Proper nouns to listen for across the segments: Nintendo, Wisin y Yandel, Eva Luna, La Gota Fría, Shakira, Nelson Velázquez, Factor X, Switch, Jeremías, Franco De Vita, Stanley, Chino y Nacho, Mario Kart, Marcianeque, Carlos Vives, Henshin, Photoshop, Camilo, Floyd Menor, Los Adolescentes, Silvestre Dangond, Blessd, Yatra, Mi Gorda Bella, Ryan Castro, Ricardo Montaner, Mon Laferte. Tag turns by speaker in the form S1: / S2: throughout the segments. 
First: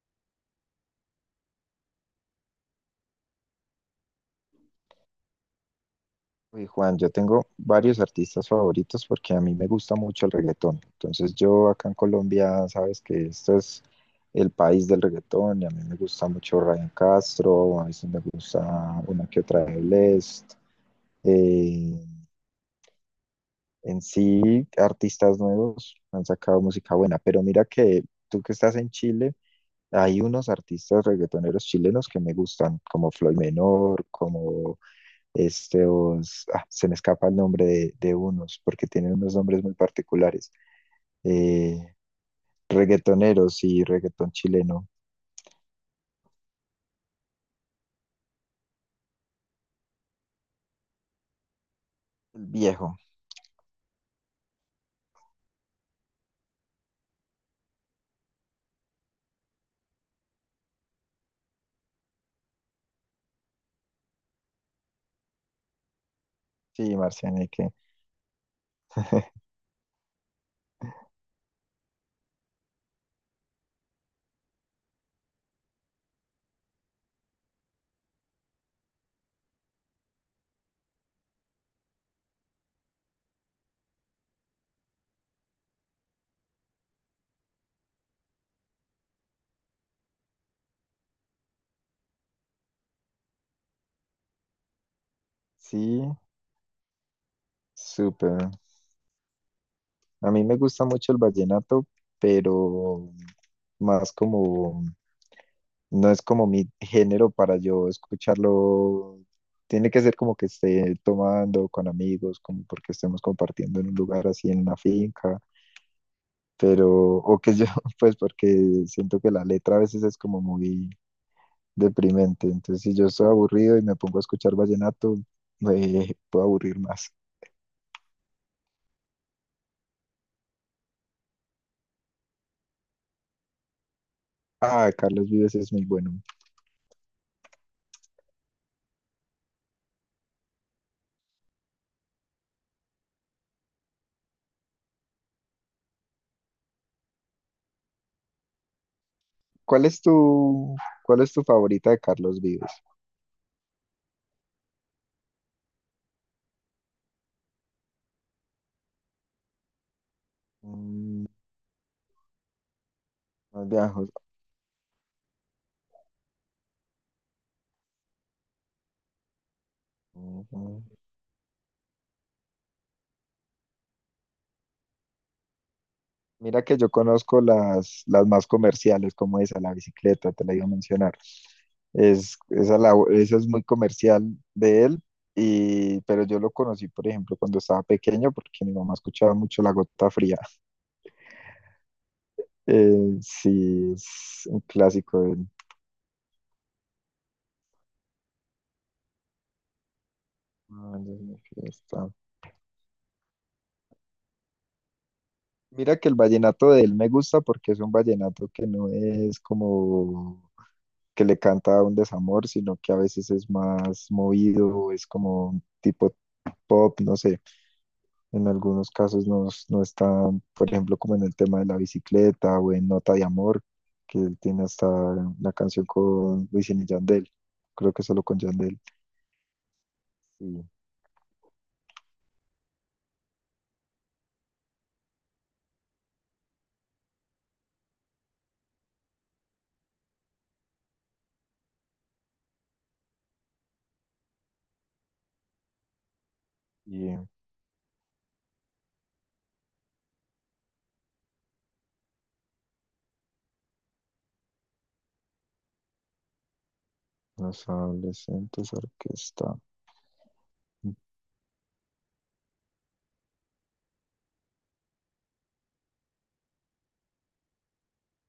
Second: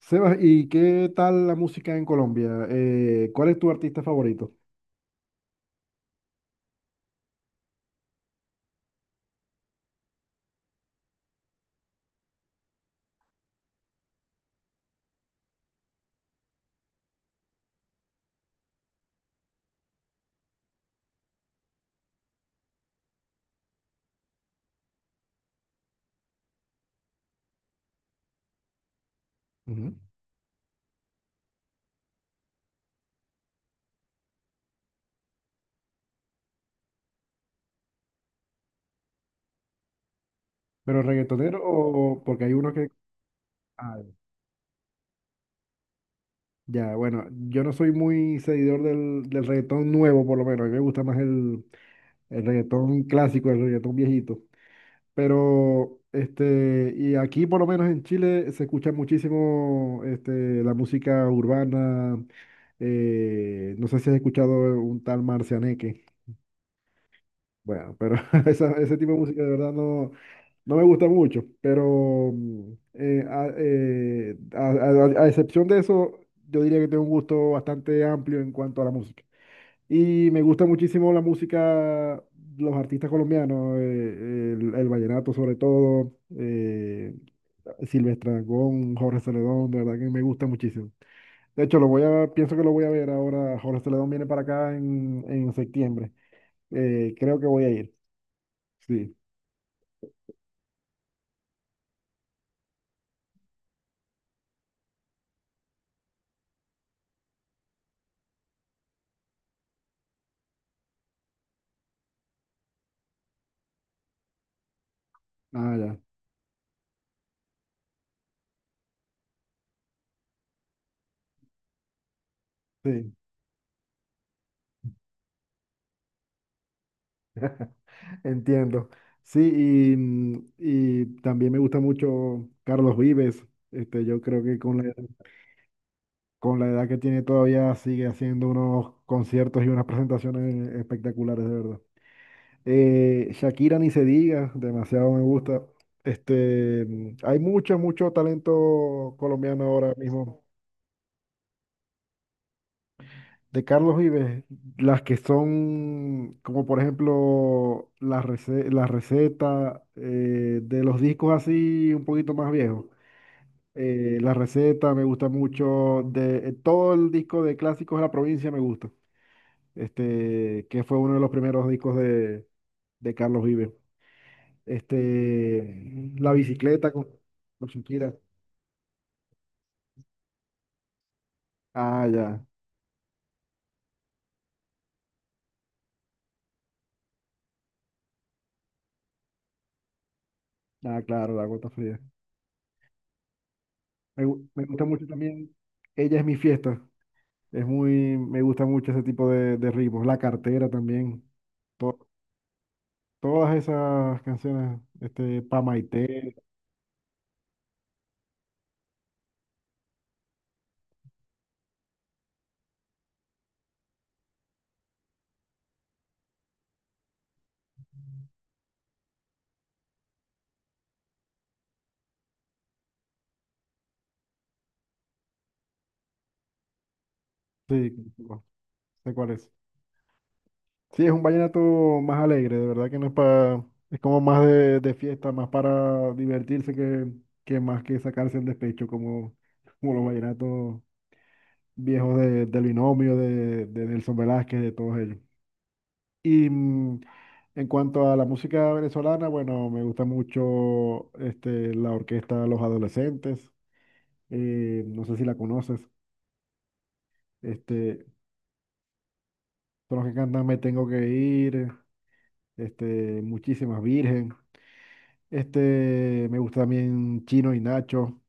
S1: Sebas, ¿y qué tal la música en Colombia? ¿Cuál es tu artista favorito?
S2: Uy, Juan, yo tengo varios artistas favoritos porque a mí me gusta mucho el reggaetón. Entonces yo acá en Colombia, sabes que esto es el país del reggaetón y a mí me gusta mucho Ryan Castro, a veces me gusta una que otra de Blessd. Eh, en sí, artistas nuevos han sacado música buena, pero mira que tú que estás en Chile,
S1: Ujú.
S2: hay unos artistas reggaetoneros chilenos que me gustan, como Floyd Menor, como se me escapa el nombre de unos, porque tienen unos nombres muy particulares,
S1: ¿Pero reggaetonero
S2: eh,
S1: o porque hay uno que...
S2: reggaetoneros y
S1: Ah,
S2: reggaetón chileno
S1: ya, bueno, yo no soy muy seguidor del reggaetón nuevo, por lo menos. A mí me gusta más el
S2: viejo.
S1: reggaetón clásico, el reggaetón viejito. Pero, este, y aquí por lo menos en Chile se escucha muchísimo este, la música urbana. No sé si has escuchado un tal Marcianeque.
S2: Sí, Marcianeque.
S1: Bueno, pero ese tipo de música de verdad no... No me gusta mucho, pero a excepción de eso, yo diría que tengo un gusto bastante amplio en cuanto a la música. Y me gusta muchísimo los artistas colombianos, el vallenato sobre todo, Silvestre Dangond, Jorge Celedón, de verdad que me gusta muchísimo. De hecho, pienso que lo voy a ver ahora. Jorge Celedón viene para acá en
S2: Sí,
S1: septiembre. Creo que voy a ir.
S2: súper.
S1: Sí.
S2: A mí me gusta mucho el vallenato, pero más como, no es como mi género para yo escucharlo. Tiene que ser como que esté tomando con amigos, como porque estemos compartiendo en un lugar así en una finca
S1: Ah, ya.
S2: pero, o que yo, pues porque siento que la letra a veces es como muy deprimente, entonces si yo
S1: Sí.
S2: estoy aburrido y me pongo a escuchar vallenato, me puedo aburrir más.
S1: Entiendo. Sí, y también me gusta mucho Carlos Vives. Este, yo creo que
S2: Ah, Carlos Vives es muy bueno.
S1: con la edad que tiene todavía sigue haciendo unos conciertos y unas presentaciones espectaculares, de verdad. Shakira ni se diga, demasiado me gusta. Hay mucho talento colombiano
S2: ¿Cuál
S1: ahora
S2: es
S1: mismo.
S2: tu, ¿cuál es tu favorita de Carlos Vives?
S1: De Carlos Vives, las que son, como por ejemplo, la receta, de los
S2: Mm,
S1: discos así un poquito más viejos.
S2: los viejos.
S1: La receta me gusta mucho, de todo el disco de Clásicos de la Provincia me gusta, este, que fue uno de los primeros discos de Carlos Vives. Este, La
S2: Mira que yo
S1: Bicicleta
S2: conozco
S1: con Shakira.
S2: las más comerciales, como esa, la bicicleta, te la iba a mencionar.
S1: Ah, ya,
S2: Esa, esa es muy comercial de él, y, pero yo lo conocí, por ejemplo, cuando estaba pequeño, porque mi mamá escuchaba mucho La Gota Fría.
S1: ah, claro, La Gota Fría.
S2: Sí, es un
S1: Me gusta mucho
S2: clásico de él.
S1: también, Ella Es Mi Fiesta. Es muy, me gusta mucho ese tipo de ritmos. La Cartera
S2: Ah, no es
S1: también.
S2: mi
S1: To-
S2: fiesta.
S1: Todas esas canciones, este, Pa'
S2: Mira que el
S1: Maite,
S2: vallenato de él me gusta porque es un vallenato que no es como que le canta a un desamor, sino que a veces es más movido, es como un tipo pop, no sé, en algunos casos no, no está, por ejemplo, como en el tema de la bicicleta o en Nota de Amor, que él tiene hasta la canción con Wisin y Yandel, creo
S1: sí,
S2: que solo con
S1: no
S2: Yandel.
S1: sé cuál es.
S2: Sí,
S1: Sí, es un vallenato más alegre, de verdad que no es para, es como más de fiesta, más para divertirse que más que sacarse el despecho, como, como los vallenatos viejos del Binomio, de Nelson Velázquez, de todos ellos. Y mm,
S2: y eh,
S1: en cuanto a la música venezolana, bueno, me gusta mucho este, la orquesta Los Adolescentes. No sé si la conoces.
S2: los
S1: Este,
S2: adolescentes orquesta.
S1: son los que cantan Me Tengo Que Ir, este, Muchísimas Virgen. Este, me gusta también Chino y Nacho.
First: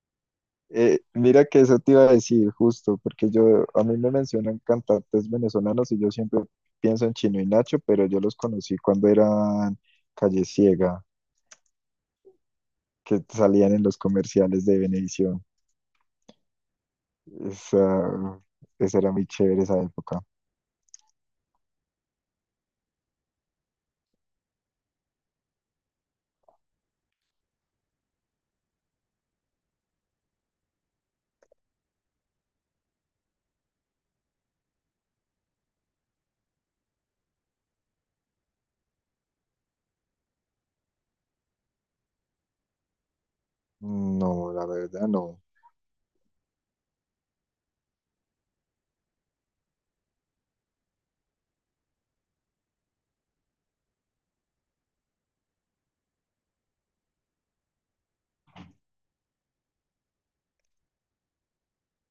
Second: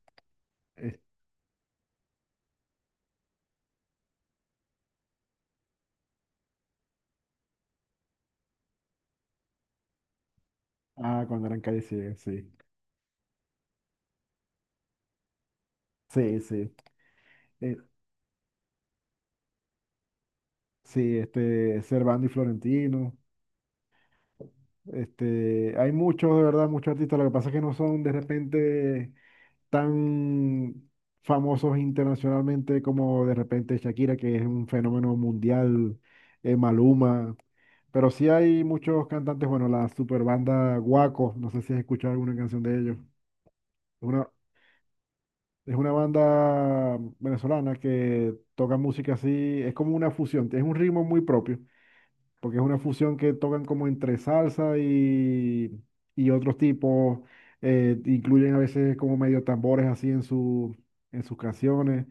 S1: es-
S2: Mira que eso te iba a decir justo, porque yo, a mí me mencionan cantantes venezolanos y yo siempre pienso en Chino y Nacho, pero yo los conocí cuando eran Calle Ciega,
S1: ah, cuando eran Calle 100, sí.
S2: que salían en los comerciales de Venevisión.
S1: Sí, sí. eh,
S2: Esa, esa era muy chévere esa época.
S1: sí, este, Servando y Florentino. Este, hay muchos, de verdad, muchos artistas. Lo que pasa es que no son de repente tan famosos internacionalmente como de repente Shakira, que es un fenómeno mundial, Maluma, pero sí hay muchos cantantes, bueno, la super banda Guaco, no sé si has escuchado alguna canción de ellos. Es una,
S2: No, la verdad no.
S1: es una banda venezolana que toca música así, es como una fusión, es un ritmo muy propio, porque es una fusión que tocan como entre salsa y otros tipos, incluyen a veces como medio tambores así en en sus canciones.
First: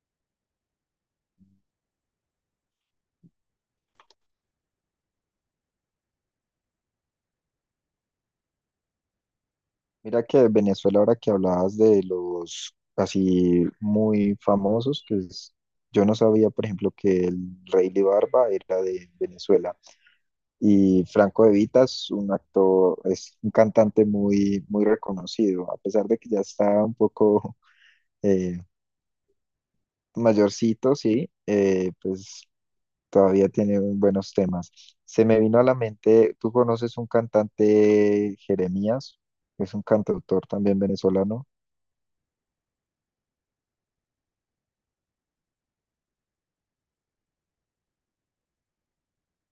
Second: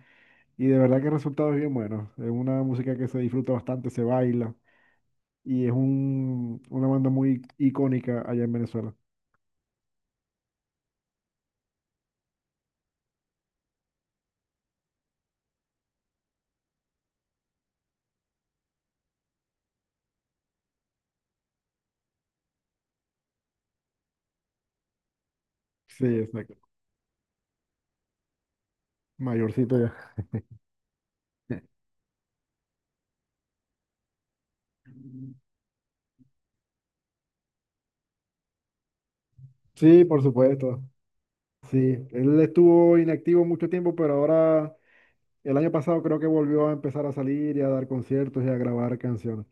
S1: Y de verdad que el resultado es bien bueno. Es una música que se disfruta bastante, se baila. Y es una banda muy icónica allá en Venezuela.
S2: Mira que Venezuela, ahora que hablabas de los así muy famosos, pues yo no sabía, por ejemplo, que el Rey de Barba era de Venezuela. Y Franco De Vita es un actor, es un cantante muy, muy reconocido, a
S1: Sí,
S2: pesar de que ya
S1: exacto.
S2: está un poco eh,
S1: Mayorcito ya.
S2: mayorcito, sí, pues todavía tiene un- buenos temas. Se me vino a la mente, ¿tú conoces un cantante Jeremías? Es un
S1: Sí, por
S2: cantautor también
S1: supuesto.
S2: venezolano.
S1: Sí, él estuvo inactivo mucho tiempo, pero ahora, el año pasado creo que volvió a empezar a salir y a dar conciertos y a grabar canciones.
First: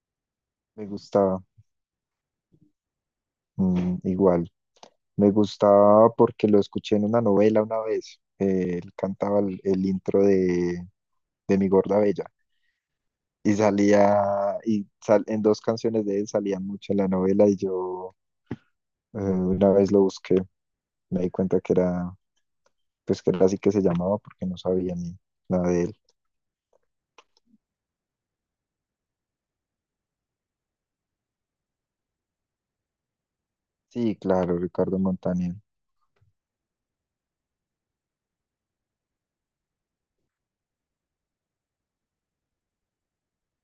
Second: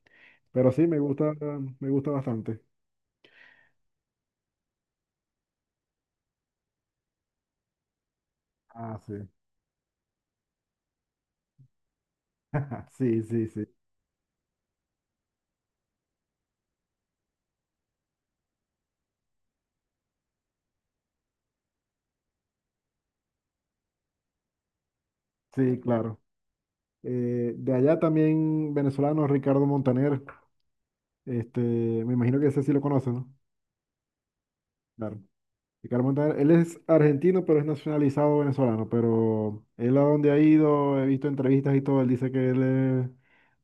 S1: Pero
S2: Me
S1: sí, me
S2: gustaba,
S1: me gusta bastante.
S2: mm, igual. Me gustaba porque lo escuché en una novela una vez. Él
S1: Ah, sí.
S2: cantaba el intro de Mi Gorda Bella.
S1: Sí, sí,
S2: Y
S1: sí.
S2: salía, y sal- en dos canciones de él salía mucho en la novela y yo una vez lo busqué, me di cuenta que era, pues que era así que se llamaba porque no sabía ni nada
S1: Sí,
S2: de él.
S1: claro. De allá también venezolano Ricardo Montaner. Este, me imagino que ese sí lo conoce, ¿no?
S2: Sí, claro, Ricardo
S1: Claro.
S2: Montaner.
S1: Ricardo Montaner, él es argentino, pero es nacionalizado venezolano. Pero él a donde ha ido, he visto entrevistas y todo, él dice que él es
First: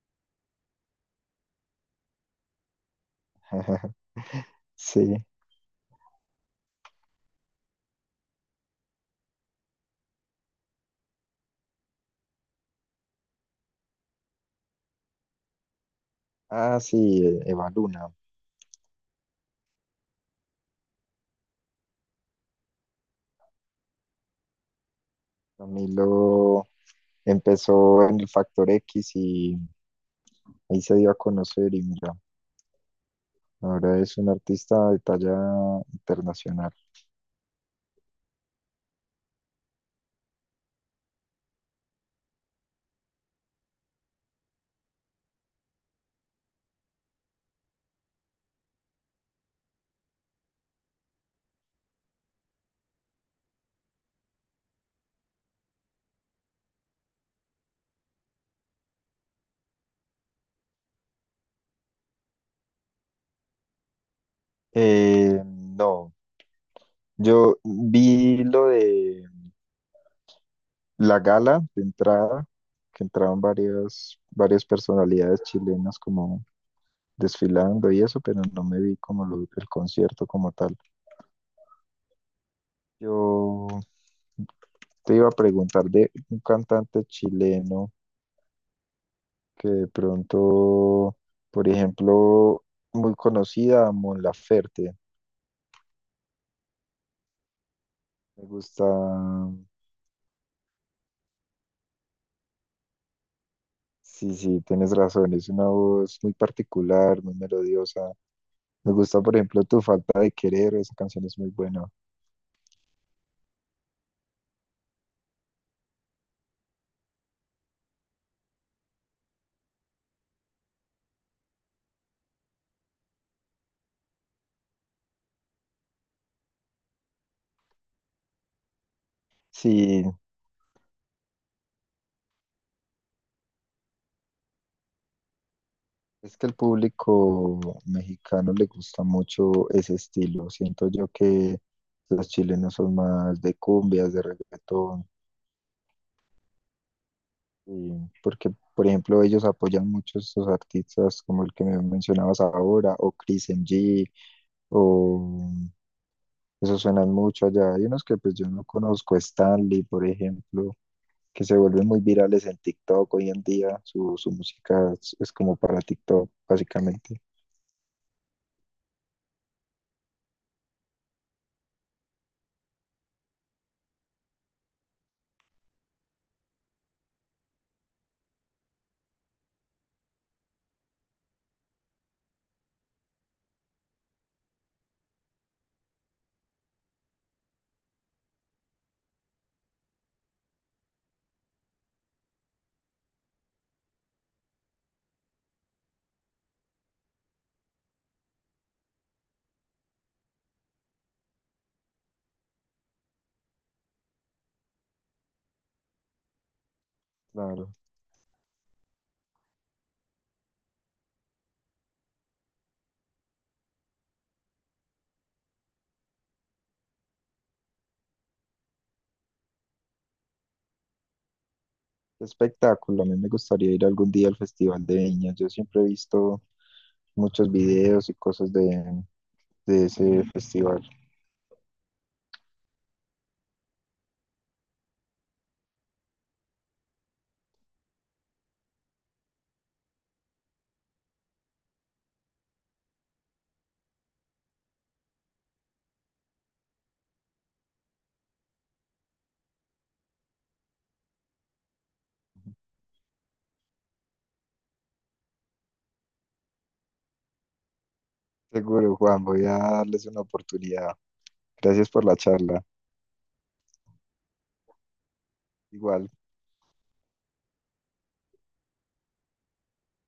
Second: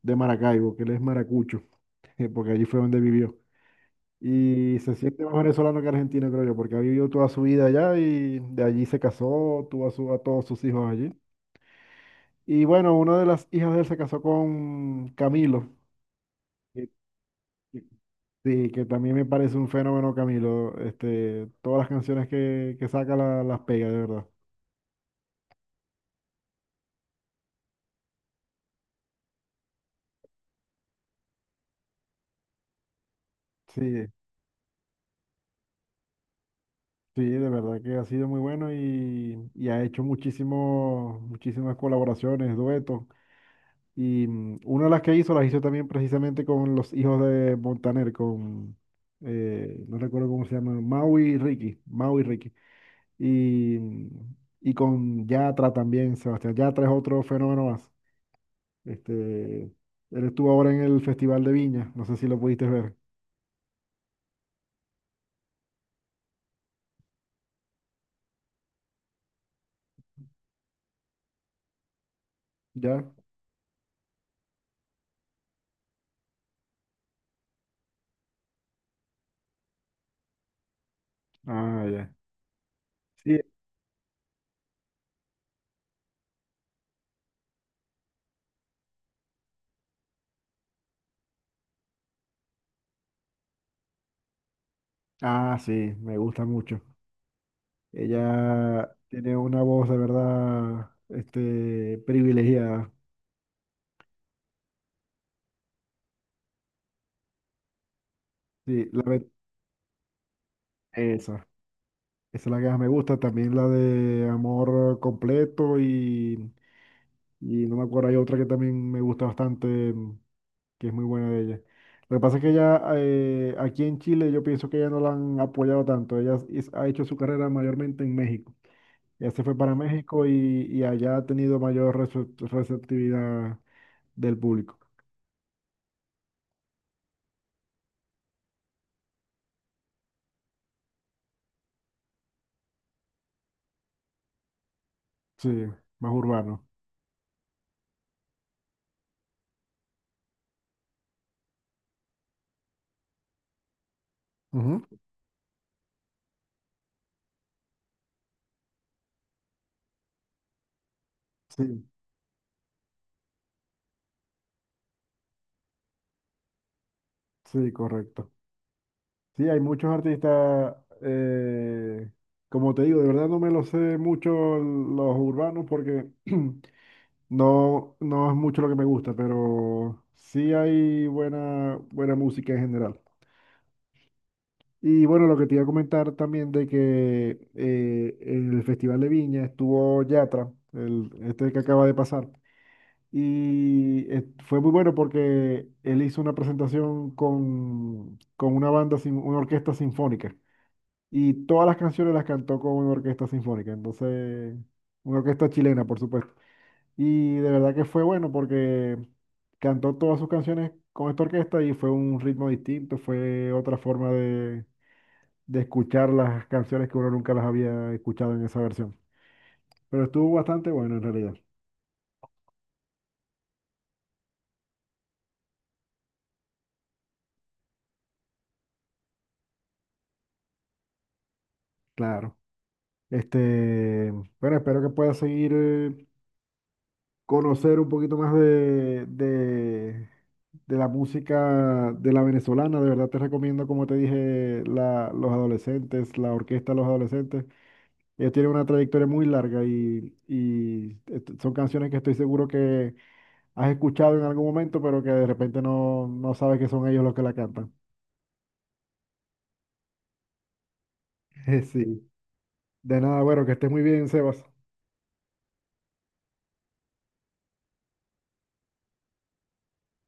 S1: de Maracaibo, que él es maracucho, porque allí fue donde vivió. Y se
S2: Sí.
S1: siente más venezolano que argentino, creo yo, porque ha vivido toda su vida allá y de allí se casó, tuvo a todos sus hijos allí. Y bueno, una de las hijas de él se casó con Camilo.
S2: Ah, sí, Eva
S1: que,
S2: Luna.
S1: Sí, que también me parece un fenómeno, Camilo. Este, todas las canciones que saca las pega, de verdad.
S2: Camilo empezó en el Factor X y ahí se dio a conocer y mira, ahora
S1: Sí,
S2: es un artista de talla internacional.
S1: sí, de verdad que ha sido muy bueno y ha hecho muchísimas colaboraciones, duetos. Una de las que hizo, las hizo también precisamente con los hijos de Montaner, no recuerdo cómo se llaman, Mau y Ricky. Y, mm, y con Yatra también, Sebastián. Yatra es otro fenómeno más. Este, él estuvo ahora en el Festival de Viña, no sé si lo pudiste ver.
S2: No, yo vi lo de la gala de entrada, que
S1: ¿Ya?
S2: entraban varias personalidades chilenas como desfilando y eso, pero no me vi como lo- el concierto como tal.
S1: Ah, ya. Sí.
S2: Yo te iba a preguntar de un cantante chileno que de pronto, por ejemplo, muy conocida, Mon Laferte.
S1: Ah, sí, me gusta mucho.
S2: Me gusta,
S1: Ella tiene una voz de verdad, este, privilegiada.
S2: sí, sí, tienes razón, es una voz muy particular, muy melodiosa.
S1: Sí,
S2: Me gusta, por ejemplo, Tu falta de querer, esa canción es
S1: esa.
S2: muy buena.
S1: Esa es la que más me gusta. También la de Amor Completo y no me acuerdo, hay otra que también me gusta bastante, que es muy buena de ella. Lo que pasa es que ella, aquí en Chile yo pienso que ella no la han apoyado tanto. Ha hecho su carrera mayormente en México. Ya se fue para
S2: Sí,
S1: México y allá ha tenido mayor receptividad del público.
S2: es que al público mexicano le gusta mucho ese estilo. Siento yo que los chilenos son más de cumbias, de reggaetón.
S1: Sí, más urbano.
S2: Y porque, por ejemplo, ellos apoyan mucho a estos artistas como el que me mencionabas ahora, o Chris MG,
S1: Ujú.
S2: o esos suenan mucho allá. Hay unos que pues yo no conozco, Stanley, por ejemplo, que se
S1: Sí,
S2: vuelven muy virales en TikTok hoy en día. Su música es como para TikTok, básicamente.
S1: sí, correcto. Sí, hay muchos artistas, eh, como te digo, de verdad no me lo sé mucho los urbanos porque no, no es mucho lo que me gusta, pero sí hay buena música en general. Y bueno, lo que te iba a comentar también de que en el Festival de Viña estuvo Yatra, este que acaba de pasar. Y fue muy bueno porque él hizo una presentación con una banda, sin, una orquesta sinfónica. Y todas las canciones las cantó con una orquesta sinfónica. Entonces, una orquesta chilena, por supuesto. Y de verdad
S2: Claro.
S1: que fue bueno porque cantó todas sus canciones con esta orquesta y fue un ritmo distinto, fue otra forma de escuchar las canciones que uno nunca las había escuchado en esa versión. Pero estuvo bastante bueno en realidad,
S2: Espectáculo. A mí me gustaría ir algún día al Festival de Viña. Yo siempre he visto muchos videos y cosas de ese festival.
S1: claro. Este, bueno, espero que puedas seguir, conocer un poquito más de la música de la venezolana. De verdad te recomiendo, como te dije, Los Adolescentes, la orquesta de Los Adolescentes. Ellos tienen una trayectoria muy larga y son canciones que estoy seguro que has escuchado en algún momento, pero que de repente no, no sabes que son ellos los que la cantan.
S2: Seguro, Juan, voy a darles una oportunidad. Gracias por
S1: Sí.
S2: la charla.
S1: De nada, bueno, que estés muy bien, Sebas.
S2: Igual.